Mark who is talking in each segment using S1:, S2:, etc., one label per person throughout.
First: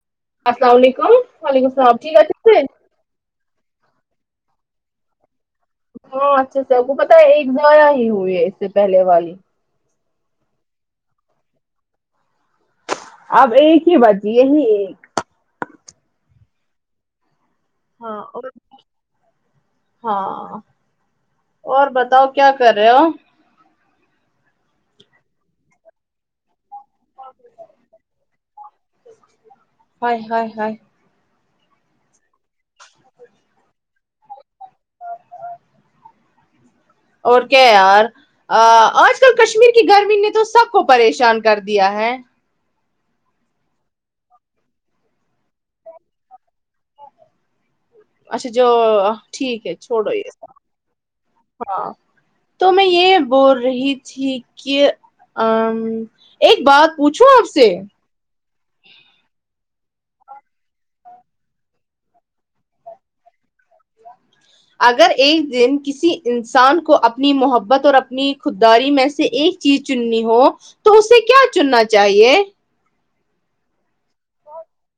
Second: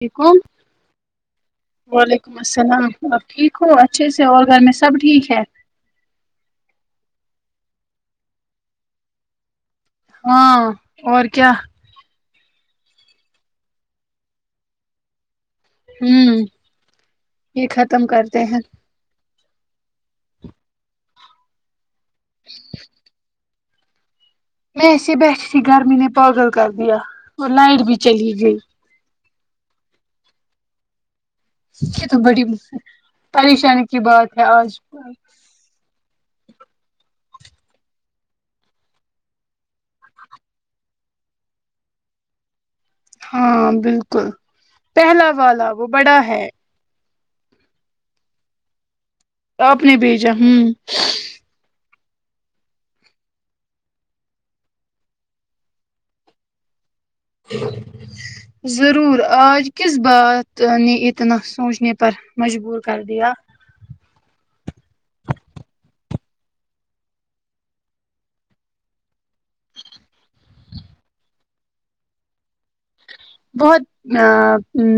S1: وعلیکم
S2: اسلام و علیکم وعلیکم السلام ٹھیک ہےجی
S1: وعلیکم السلام اب ٹھیک ہو اچھے سے اور گھر میں سب ٹھیک ہے
S2: ہاں اچھے سے آپ کو پتا ہے ایک ضائع ہی ہوئی ہے اس سے پہلے والی
S1: ہاں اور کیا
S2: اب ایک ہی بچی ہے یہی ایک
S1: ہوں یہ ختم
S2: ہاں اور
S1: کرتے ہیں
S2: ہاں اور بتاؤ کیا کر رہے ہو
S1: میں ایسے بیٹھی تھی گرمی نے پاگل کر دیا اور لائٹ بھی چلی گئی
S2: ہاے ہاے ہاے
S1: یہ تو بڑی پریشانی کی بات ہے آج
S2: اور کیا یار ا آج کل کشمیر کی گرمی نے تو سب کو پریشان کر دیا ہے
S1: ہاں بالکل پہلا والا وہ بڑا ہے
S2: اچھا جو اه
S1: آپ نے بھیجا ہوں
S2: ہاں تو میں یہ بول رہی تھی کہ ا ایک بات پوچھوں آپ سے
S1: ضرور آج کس بات نے اتنا سوچنے پر مجبور کر دیا
S2: [inaudible] اگر ایک دن کسی انسان کو اپنی محبت اور اپنی خود داری میں سے ایک چننی ہو تو اسے کیا چننا چاہیے
S1: بہت نہ ام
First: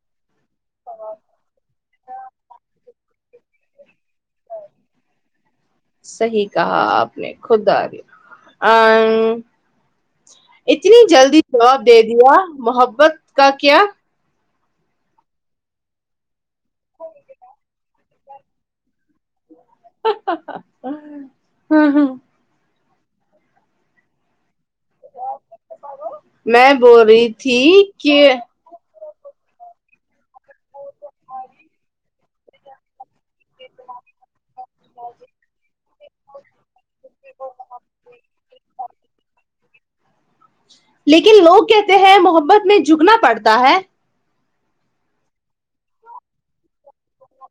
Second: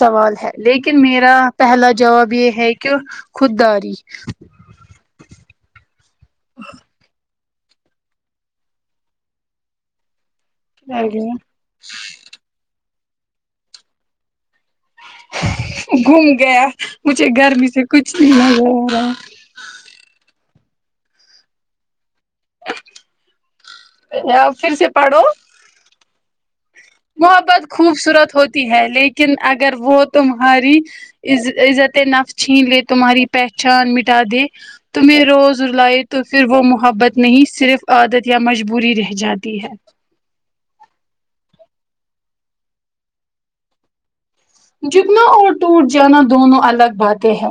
S1: سوال ہے لیکن میرا پہلا جواب یہ ہے کہ خود داری
S2: [inaudible] صحیح کہا آپ نے خود داری امم اتنی جلدی جواب دے دیا محبت کا کیا
S1: گھوم گیا مجھے گرمی سے کچھ نہیں [inaudible]
S2: ہاں ہاں
S1: پھر سے پڑھو
S2: میں بول رہی تھی کہ
S1: تی ہے لیکن اگر وہ تمہاری عزت نفس چھین لے تمہاری پہچان مٹا دے تمہیں روز رلائے تو پھر وہ محبت نہیں صرف عادت یا مجبوری رہ جاتی ہے
S2: لیکن لوگ کہتے ہیں محبت میں جھکنا پڑتا ہے
S1: جکنا اور ٹوٹ جانا دونوں الگ باتیں ہیں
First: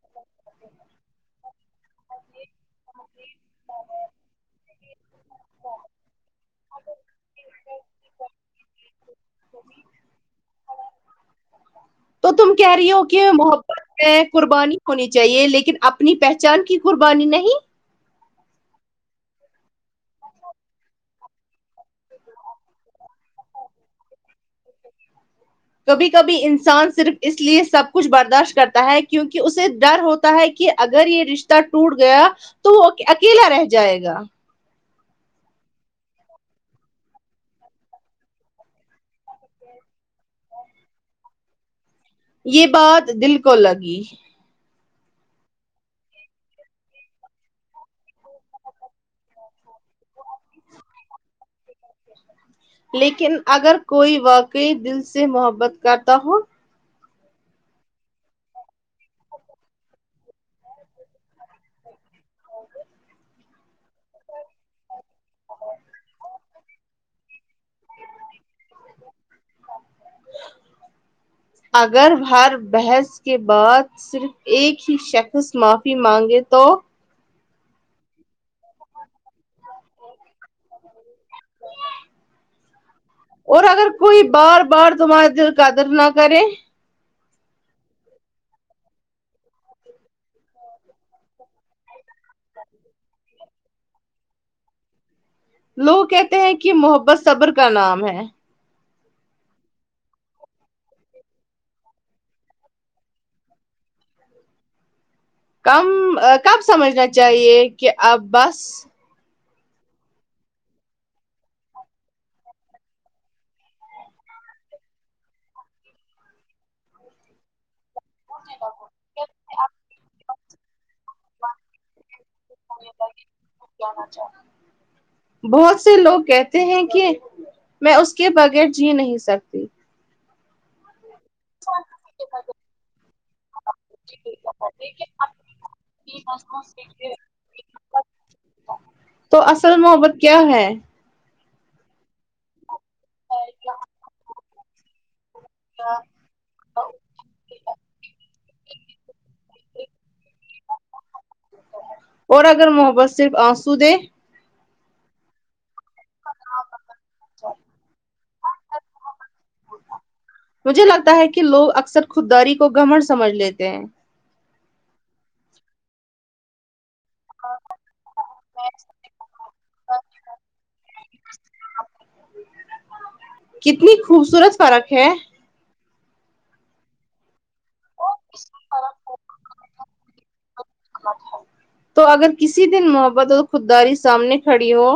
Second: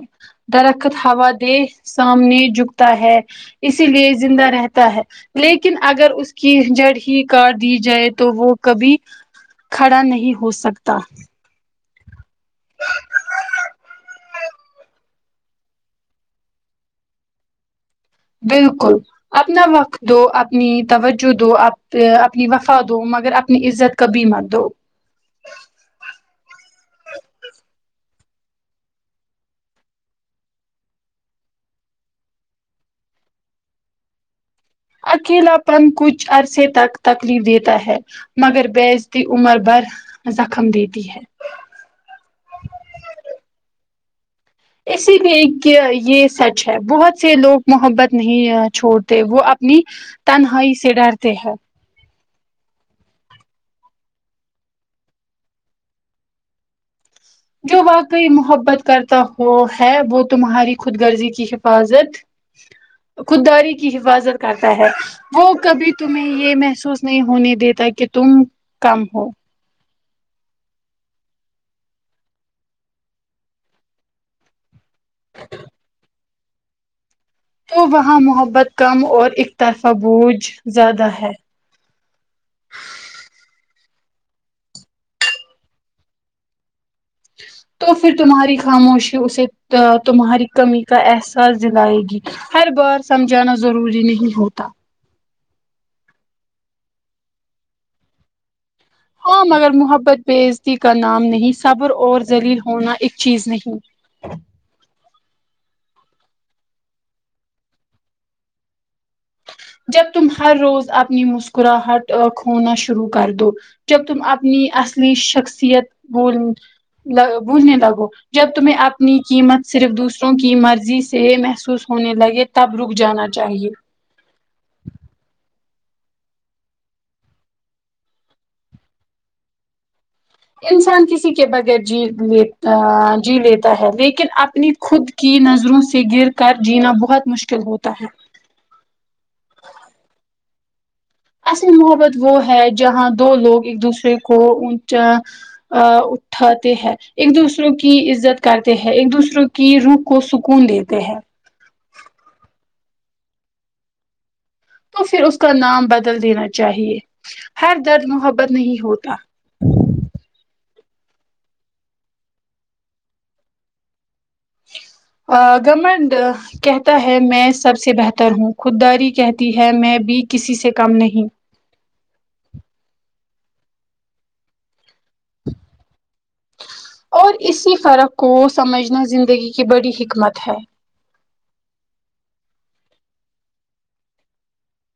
S1: درخت ہوا دے سامنے جھکتا ہے اسی لیے زندہ رہتا ہے لیکن اگر اس کی جڑ ہی کاٹ دی جائے تو وہ کبھی کھڑا نہیں ہو سکتا
S2: تو تم کہہ رہی ہو کہ محبت میں قربانی ہونی چاہیے لیکن اپنی پہچان کی قربانی نہیں
S1: بالکل اپنا وقت دو اپنی توجہ دو اپنی وفا دو مگر اپنی عزت کبھی مت دو
S2: کبھی کبھی انسان صرف اس لیے سب کچھ برداشت کرتا ہے کیونکہ اسے ڈر ہو تا ہے کہ اگر یہ رشتہ ٹوٹ گیا تو وہ اکیلا رہ جائے گا
S1: اکیلا پن کچھ عرصے تک تکلیف دیتا ہے مگر بیزتی عمر بھر زخم دیتی ہے
S2: یہ بات دل کو لگی
S1: اسی لی ایک یہ سچ ہے بہت سے لوگ محبت نہیں چھوڑتے وہ اپنی تنہائی سے ڈرتے ہیں
S2: لیکن اگر کوئی واقعی دل سے محبت کرتا ہو
S1: جو واقعی محبت کرتا ہو ہے وہ تمہاری خود غرضی کی حفاظت
S2: ا
S1: خود داری کی حفاظت کرتا ہے وہ کبھی تمہیں یہ محسوس نہیں ہونے دیتا کہ تم کم ہو
S2: اگر ہر بحث کے بعد صرف ایک ہی شخص معافی مانگے تو
S1: تو وہاں محبت کم اور اکترفہ بوجھ زیادہ ہے
S2: اور اگر کوئی بار بار تمہارے دل قدر نہ کرے
S1: تو پھر تمہاری خاموشی اسے تمہاری کمی کا احساس دلائے گی ہر بار سمجھانا ضروری نہیں ہوتا
S2: لوگ کہتے ہیں کہ محبت صبر کا نام ہے
S1: ہاں مگر محبت بیعزتی کا نام نہیں صبر اور ذلیل ہونا ایک چیز نہیں
S2: کم کب سمجھنا چاہیے کہ اب بس
S1: جب تم ہر روز اپنی مسکراہٹ اور کھونا شروع کر دو جب تم اپنی اصلی شخصیت بول بھولنے لگو جب تمہیں اپنی قیمت صرف دوسروں کی مرضی سے محسوس ہونے لگے تب رک جانا چاہیے
S2: جناچاہ بہت سے لوگ کہتے ہیں کہ میں اس کے بغیر جی نہیں سک
S1: انسان کسی کے بغیر جی لیتا جی لیتا ہے لیکن اپنی خود کی نظروں سے گر کر جینا بہت مشکل ہوتا ہے
S2: تو اصل محبت کیا ہے
S1: اصل محبت وہ ہے جہاں دو لوگ ایک دوسرے کو اونچا آ اٹھاتے ہیں ایک دوسروں کی عزت کرتے ہیں ایک دوسروں کی روح کو سکون دیتے ہیں
S2: اور اگر محبت صرف آنسو دے
S1: تو پھر اس کا نام بدل دینا چاہیے ہر درد محبت نہیں ہوتا
S2: مجھے لگتا ہے کہ لوگ اکثر خود داری کو گھمنڈ سمجھ لیتے ہیں
S1: آ گھمنڈ کہتا ہے میں سب سے بہتر ہوں خود داری کہتی ہے میں بھی کسی سے کم نہیں
S2: کتنی خوبصورت فرق ہے
S1: اور اسی فرق کو سمجھنا زندگی کی بڑی حکمت ہے
S2: تو اگر کسی دن محبت اور خودداری سامنے کھڑی ہو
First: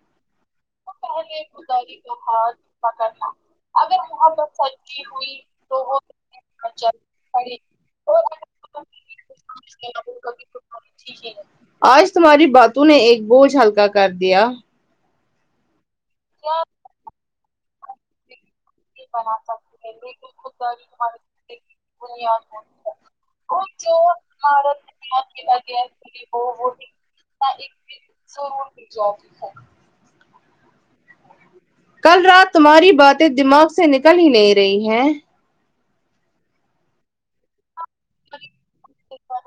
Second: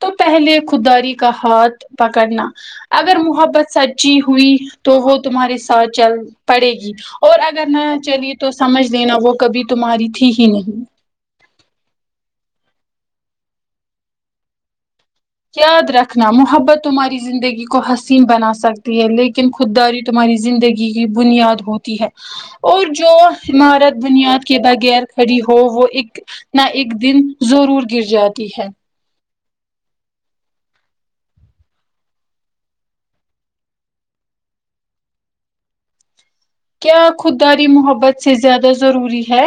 S1: تو پہلے خودداری کا ہاتھ پکڑنا اگر محبت سچی ہوئی تو وہ تمہارے ساتھ چل پڑے گی اور اگر نا چلی تو سمجھ لینا وہ کبھی تمہاری تھی ہی نہیں
S2: آج تمہاری باتوں نے ایک بوجھ ہلکا کر دیا
S1: یاد رکھنا محبت تمہاری زندگی کو حسین بنا سک تی ہے لیکن خود داری تمہاری زندگی کی بنیاد ہوتی ہے اور جو عمارت بنیاد کے بغیر کھڑی ہو وہ اک نہ ایک دن ضرور گر جاتی ہے
S2: کل رات تمہاری باتیں دماغ سے نکل ہی نہیں رہی ہے
S1: کیا خودداری محبت سے زیادہ ضروری ہے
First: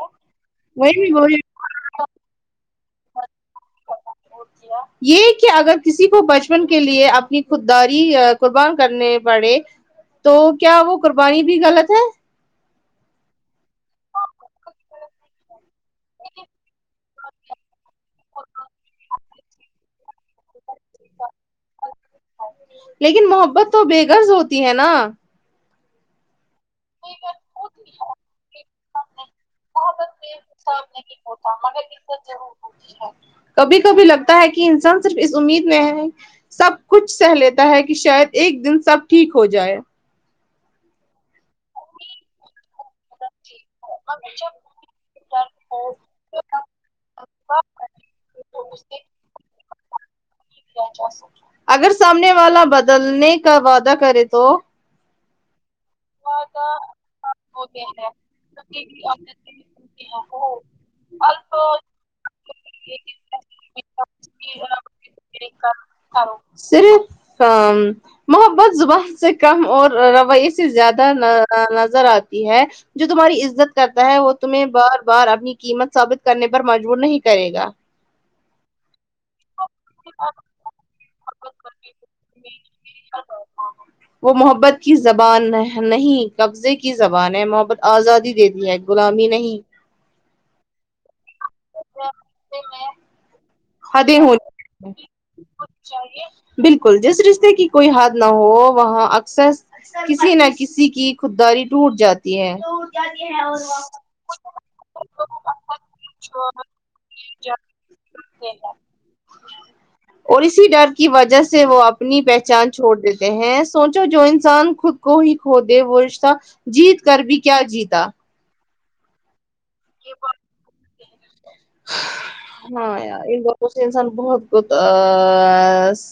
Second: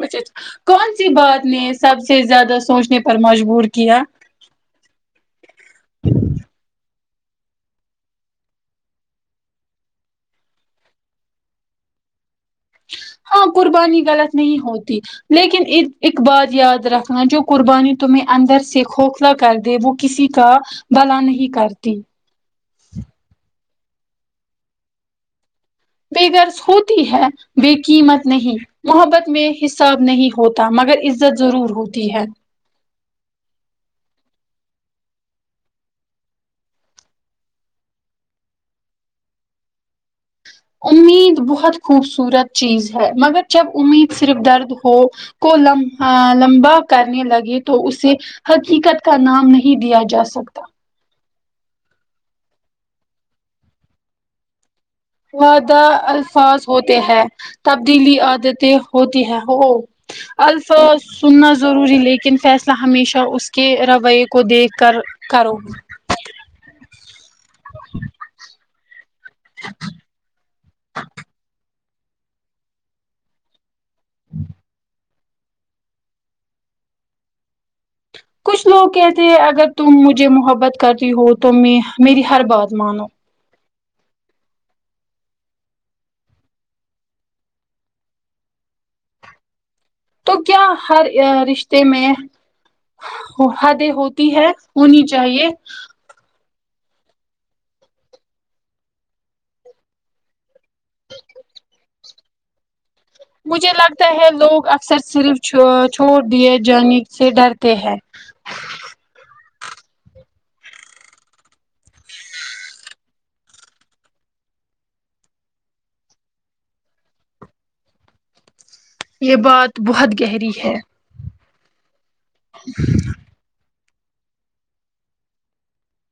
S1: بچچ کون سی
S2: وہی وہ
S1: بات نے سب سے زیادہ سوچنے پر مجبور کیا
S2: ہو کیا یہ کہ اگر کسی کو بچپن کے لیے اپنی خود داری قربان کرنے پڑے تو کیا وہ قربانی بھی غلط ہے
S1: ہاں قربانی غلط نہیں ہوتی لیکن ی ایک بات یاد رکھنا جو قربانی تمہیں اندر سے کوکھلہ کر دے وہ کسی کا بھلا نہیں کرتی
S2: لیکن محبت تو بے غرض ہوتی ہے نا
S1: بے غرض ہوتی ہے بے قیمت نہیں محبت میں حساب نہیں ہوتا مگر عزت ضرور ہوتی ہے
S2: کبھی کبھی لگتا ہے کہ انسان صرف اس امید میں ہے سب کچھ سہ لیتا ہے کہ شاید ایک دن سب ٹھیک ہو جائے
S1: امید بہت خوبصورت چیز ہے مگر جب امید صرف درد کو لم۔ لمبا کرنے لگے تو اسے حقیقت کا نام نہیں دیا جا سکتا
S2: اگر سامنے والا بدلنے کا وعدہ کرے تو
S1: وعدہ الفاظ ہوتے ہیں تبدیلی عادتیں ہوتی ہیں ہو الفاظ سننا ضروری لیکن فیصلہ ہمیشہ اس کے رویے کو دیکھ کر
S2: پھر یہ
S1: کرو
S2: کام کرو صرف کام محبت زبان سے کم اور رویہ س زیادہ نظر آتی ہے جو تمہاری عزت کرتا ہے وہ تمہیں بار بار اپنی قیمت ثابت کرنے پر مجبور نہیں کرے گا
S1: کچھ لوگ کہتے ہیں اگر تم مجھے محبت کرتی ہو تو میں میری ہر بات مانو
S2: وہ محبت کی زبان نہیں قبضے کی زبان ہے محبت آزادی دیتی ہے غلامی نہیں
S1: تو کیا ہر رشتے میں ہو حدیں ہوتی ہے ہونی چاہیے
S2: بالکل جس رشتے کی کوئی حد نہ ہو وہاں اکثر کسی نہ کسی کی خھوداری ٹوٹ جاتی ہے
S1: مجھے لگتا ہے لوگ اکثر صرف چھ چھوڑ دیے جانے سے ڈرتے ہیں
S2: اور اسی ڈر کی وجہ سے وہ اپنی پہچان چھوڑ دیتے ہیں سوچو جو انسان خود کو ہی کھو دے وہ رشتہ جیت کر بھی کیا جیتا
S1: یہ بات بہت گہری ہے
S2: ہاں یار یہ بوہ اسے انسان بہت ک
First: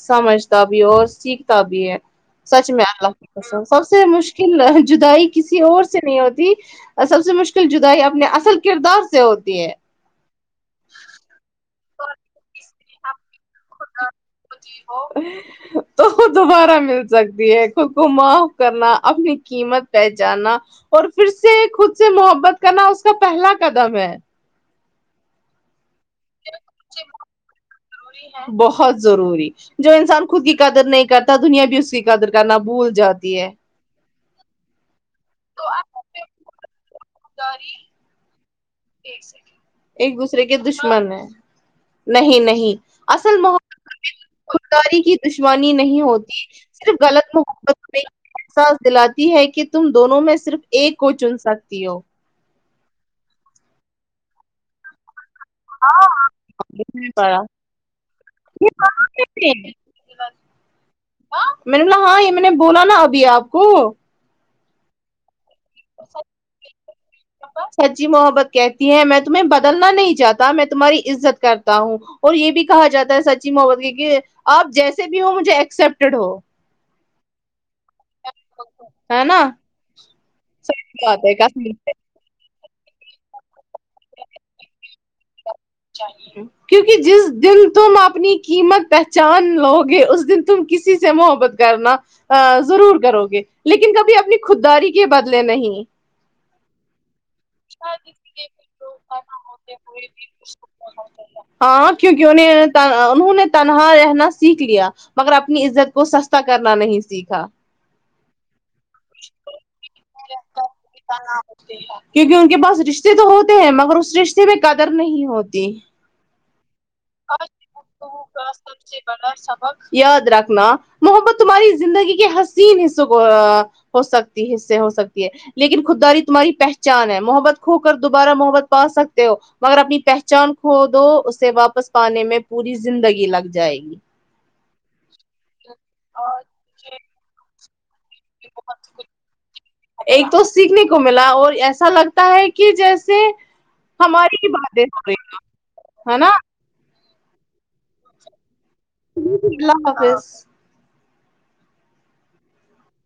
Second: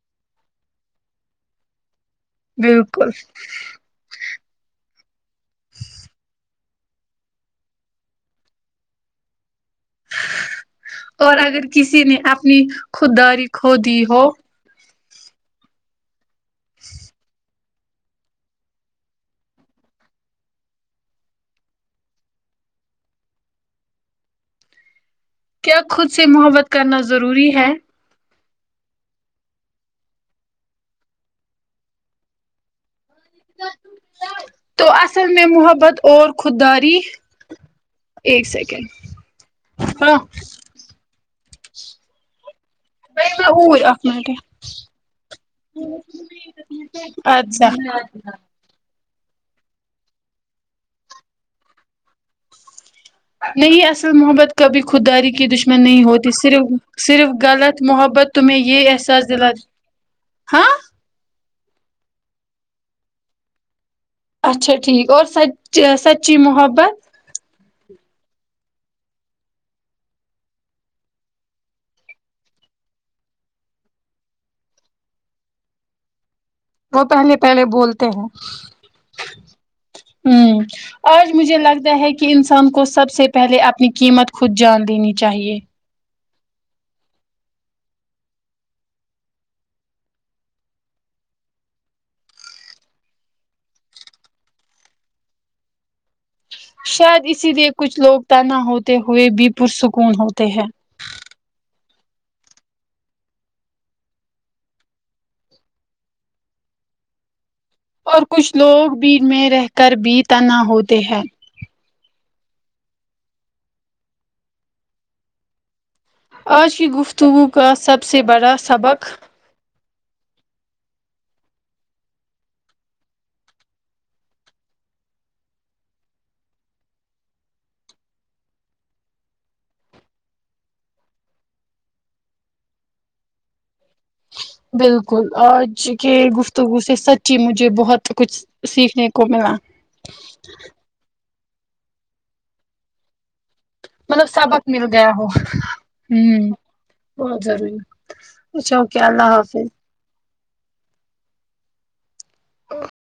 S2: سمجھتا بھی ہے اور سیکھتا بھی ہے سچ میں
S1: بالکل
S2: اللہ سب سے مشکل جدائی کسی اور سے نہیں ہوتی سب سے مشکل جدائی اپنے اصل کردار سے ہوتی ہے
S1: اور اگر کسی نے اپنی خود داری کھو دی ہو
S2: تو دوبارہ مل سکتی ہے خود کو معاف کرنا اپنی قیمت پہچانا اور پھر سے خود سے محبت کرنا اس کا پہلا قدم ہے
S1: کیا خود سے محبت کرنا ضروری ہے
S2: بہت ضروری جو انسان خود کی قدر نہیں کرتا دنیا بھی اس کی قدر کرنا بھول جاتی ہے
S1: تو اس اصل میں محبت اور خود داری ایک سیکنڈ
S2: ایک
S1: ہاں
S2: دوسرے کے دشمن ہیں نہیں نہیں
S1: ا منٹے
S2: داری کی دشمانی نہیں ہوتی صرف غلط
S1: اچھا
S2: محبت میں ا ساس دلاتی ہے کہ تم دونوں میں صرف ایک کو چن سکتی ہو
S1: نہیں اصل محبت کبھی خود داری کی دش میں نہیں ہوتی صرف صرف
S2: پڑا
S1: غلط محبت تمہیں یہ احساس دلا ہاں
S2: ہاں میں نے بولا ہاں یہ میں نا بولا نہ ابھی اپ کو
S1: اچھا ٹھیک اور سچ سچی محبت
S2: سچی محبت کہتی ہے میں تمہیں بدلنا نہیں چاہتا میں تمہاری عزت کرتا ہوں اور یہ بھی کہا جاتا ہے سچی محبت کی کہ آپ جیسے بھی ہو مجھے ایکسپٹیڈ ہو
S1: وہ پہلے پہلے بولتے
S2: ہے نا
S1: ہمم
S2: بات
S1: آج
S2: ہے
S1: مجھے
S2: کافی
S1: لگتا ہے کہ کی انسان کو سب سے پہلے اپنی قیمت خود جان دینی چاہیے
S2: چاہیے کیونکہ جس دن تم اپنی قیمت پہچان لو گے اس دن تم کسی سے محبت کرنا ضرور کرو گے لیکن کبھی اپنی خودداری کے بدلے نہیں
S1: شاید اسی لیے کچھ لوگ تنہا ہوتے ہوئے بھی پرسکون ہوتے ہیں
S2: ہاں کیونکہ انہیں انہوں نے تنہا رہنا سیکھ لیا مگر اپنی عزت کو سستا کرنا نہیں سیکھا
S1: اور کچھ لوگ بھیڑ میں رہ کر بھی تنہا ہوتے ہیں
S2: کیونکہ ان کے پاس رشتے تو ہوتے ہیں مگر اس رشتے پ قدر نہیں ہوتی
S1: آج کی گفتگو کا سب سے بڑا سبق
S2: یاد رکھنا محبت تمہاری زندگی کے حسین حصوں کو ا ہو سکتی ہے حصے ہو سکتی ہے لیکن خود داری تمہاری پہچان ہے محبت کھو کر دوبارہ محبت پا سکتے ہو مگر اپنی پہ چان کھو دو اسے واپس پانے میں پوری زندگی لگ جائے گی
S1: بالکل آج کے گفتگو سے سچی مجھے بہت تو کچھ سیکھنے کو ملا
S2: ایک تو سیکھنے کو ملا اور ایسا لگتا ہے کہ جیسے
S1: مطلب
S2: ہماری ہی
S1: سبق
S2: باتیں
S1: مل گیا
S2: رہی
S1: ہو
S2: ہے نا
S1: ہوں بہت ضروری اچھا
S2: اللہ حافظ
S1: ا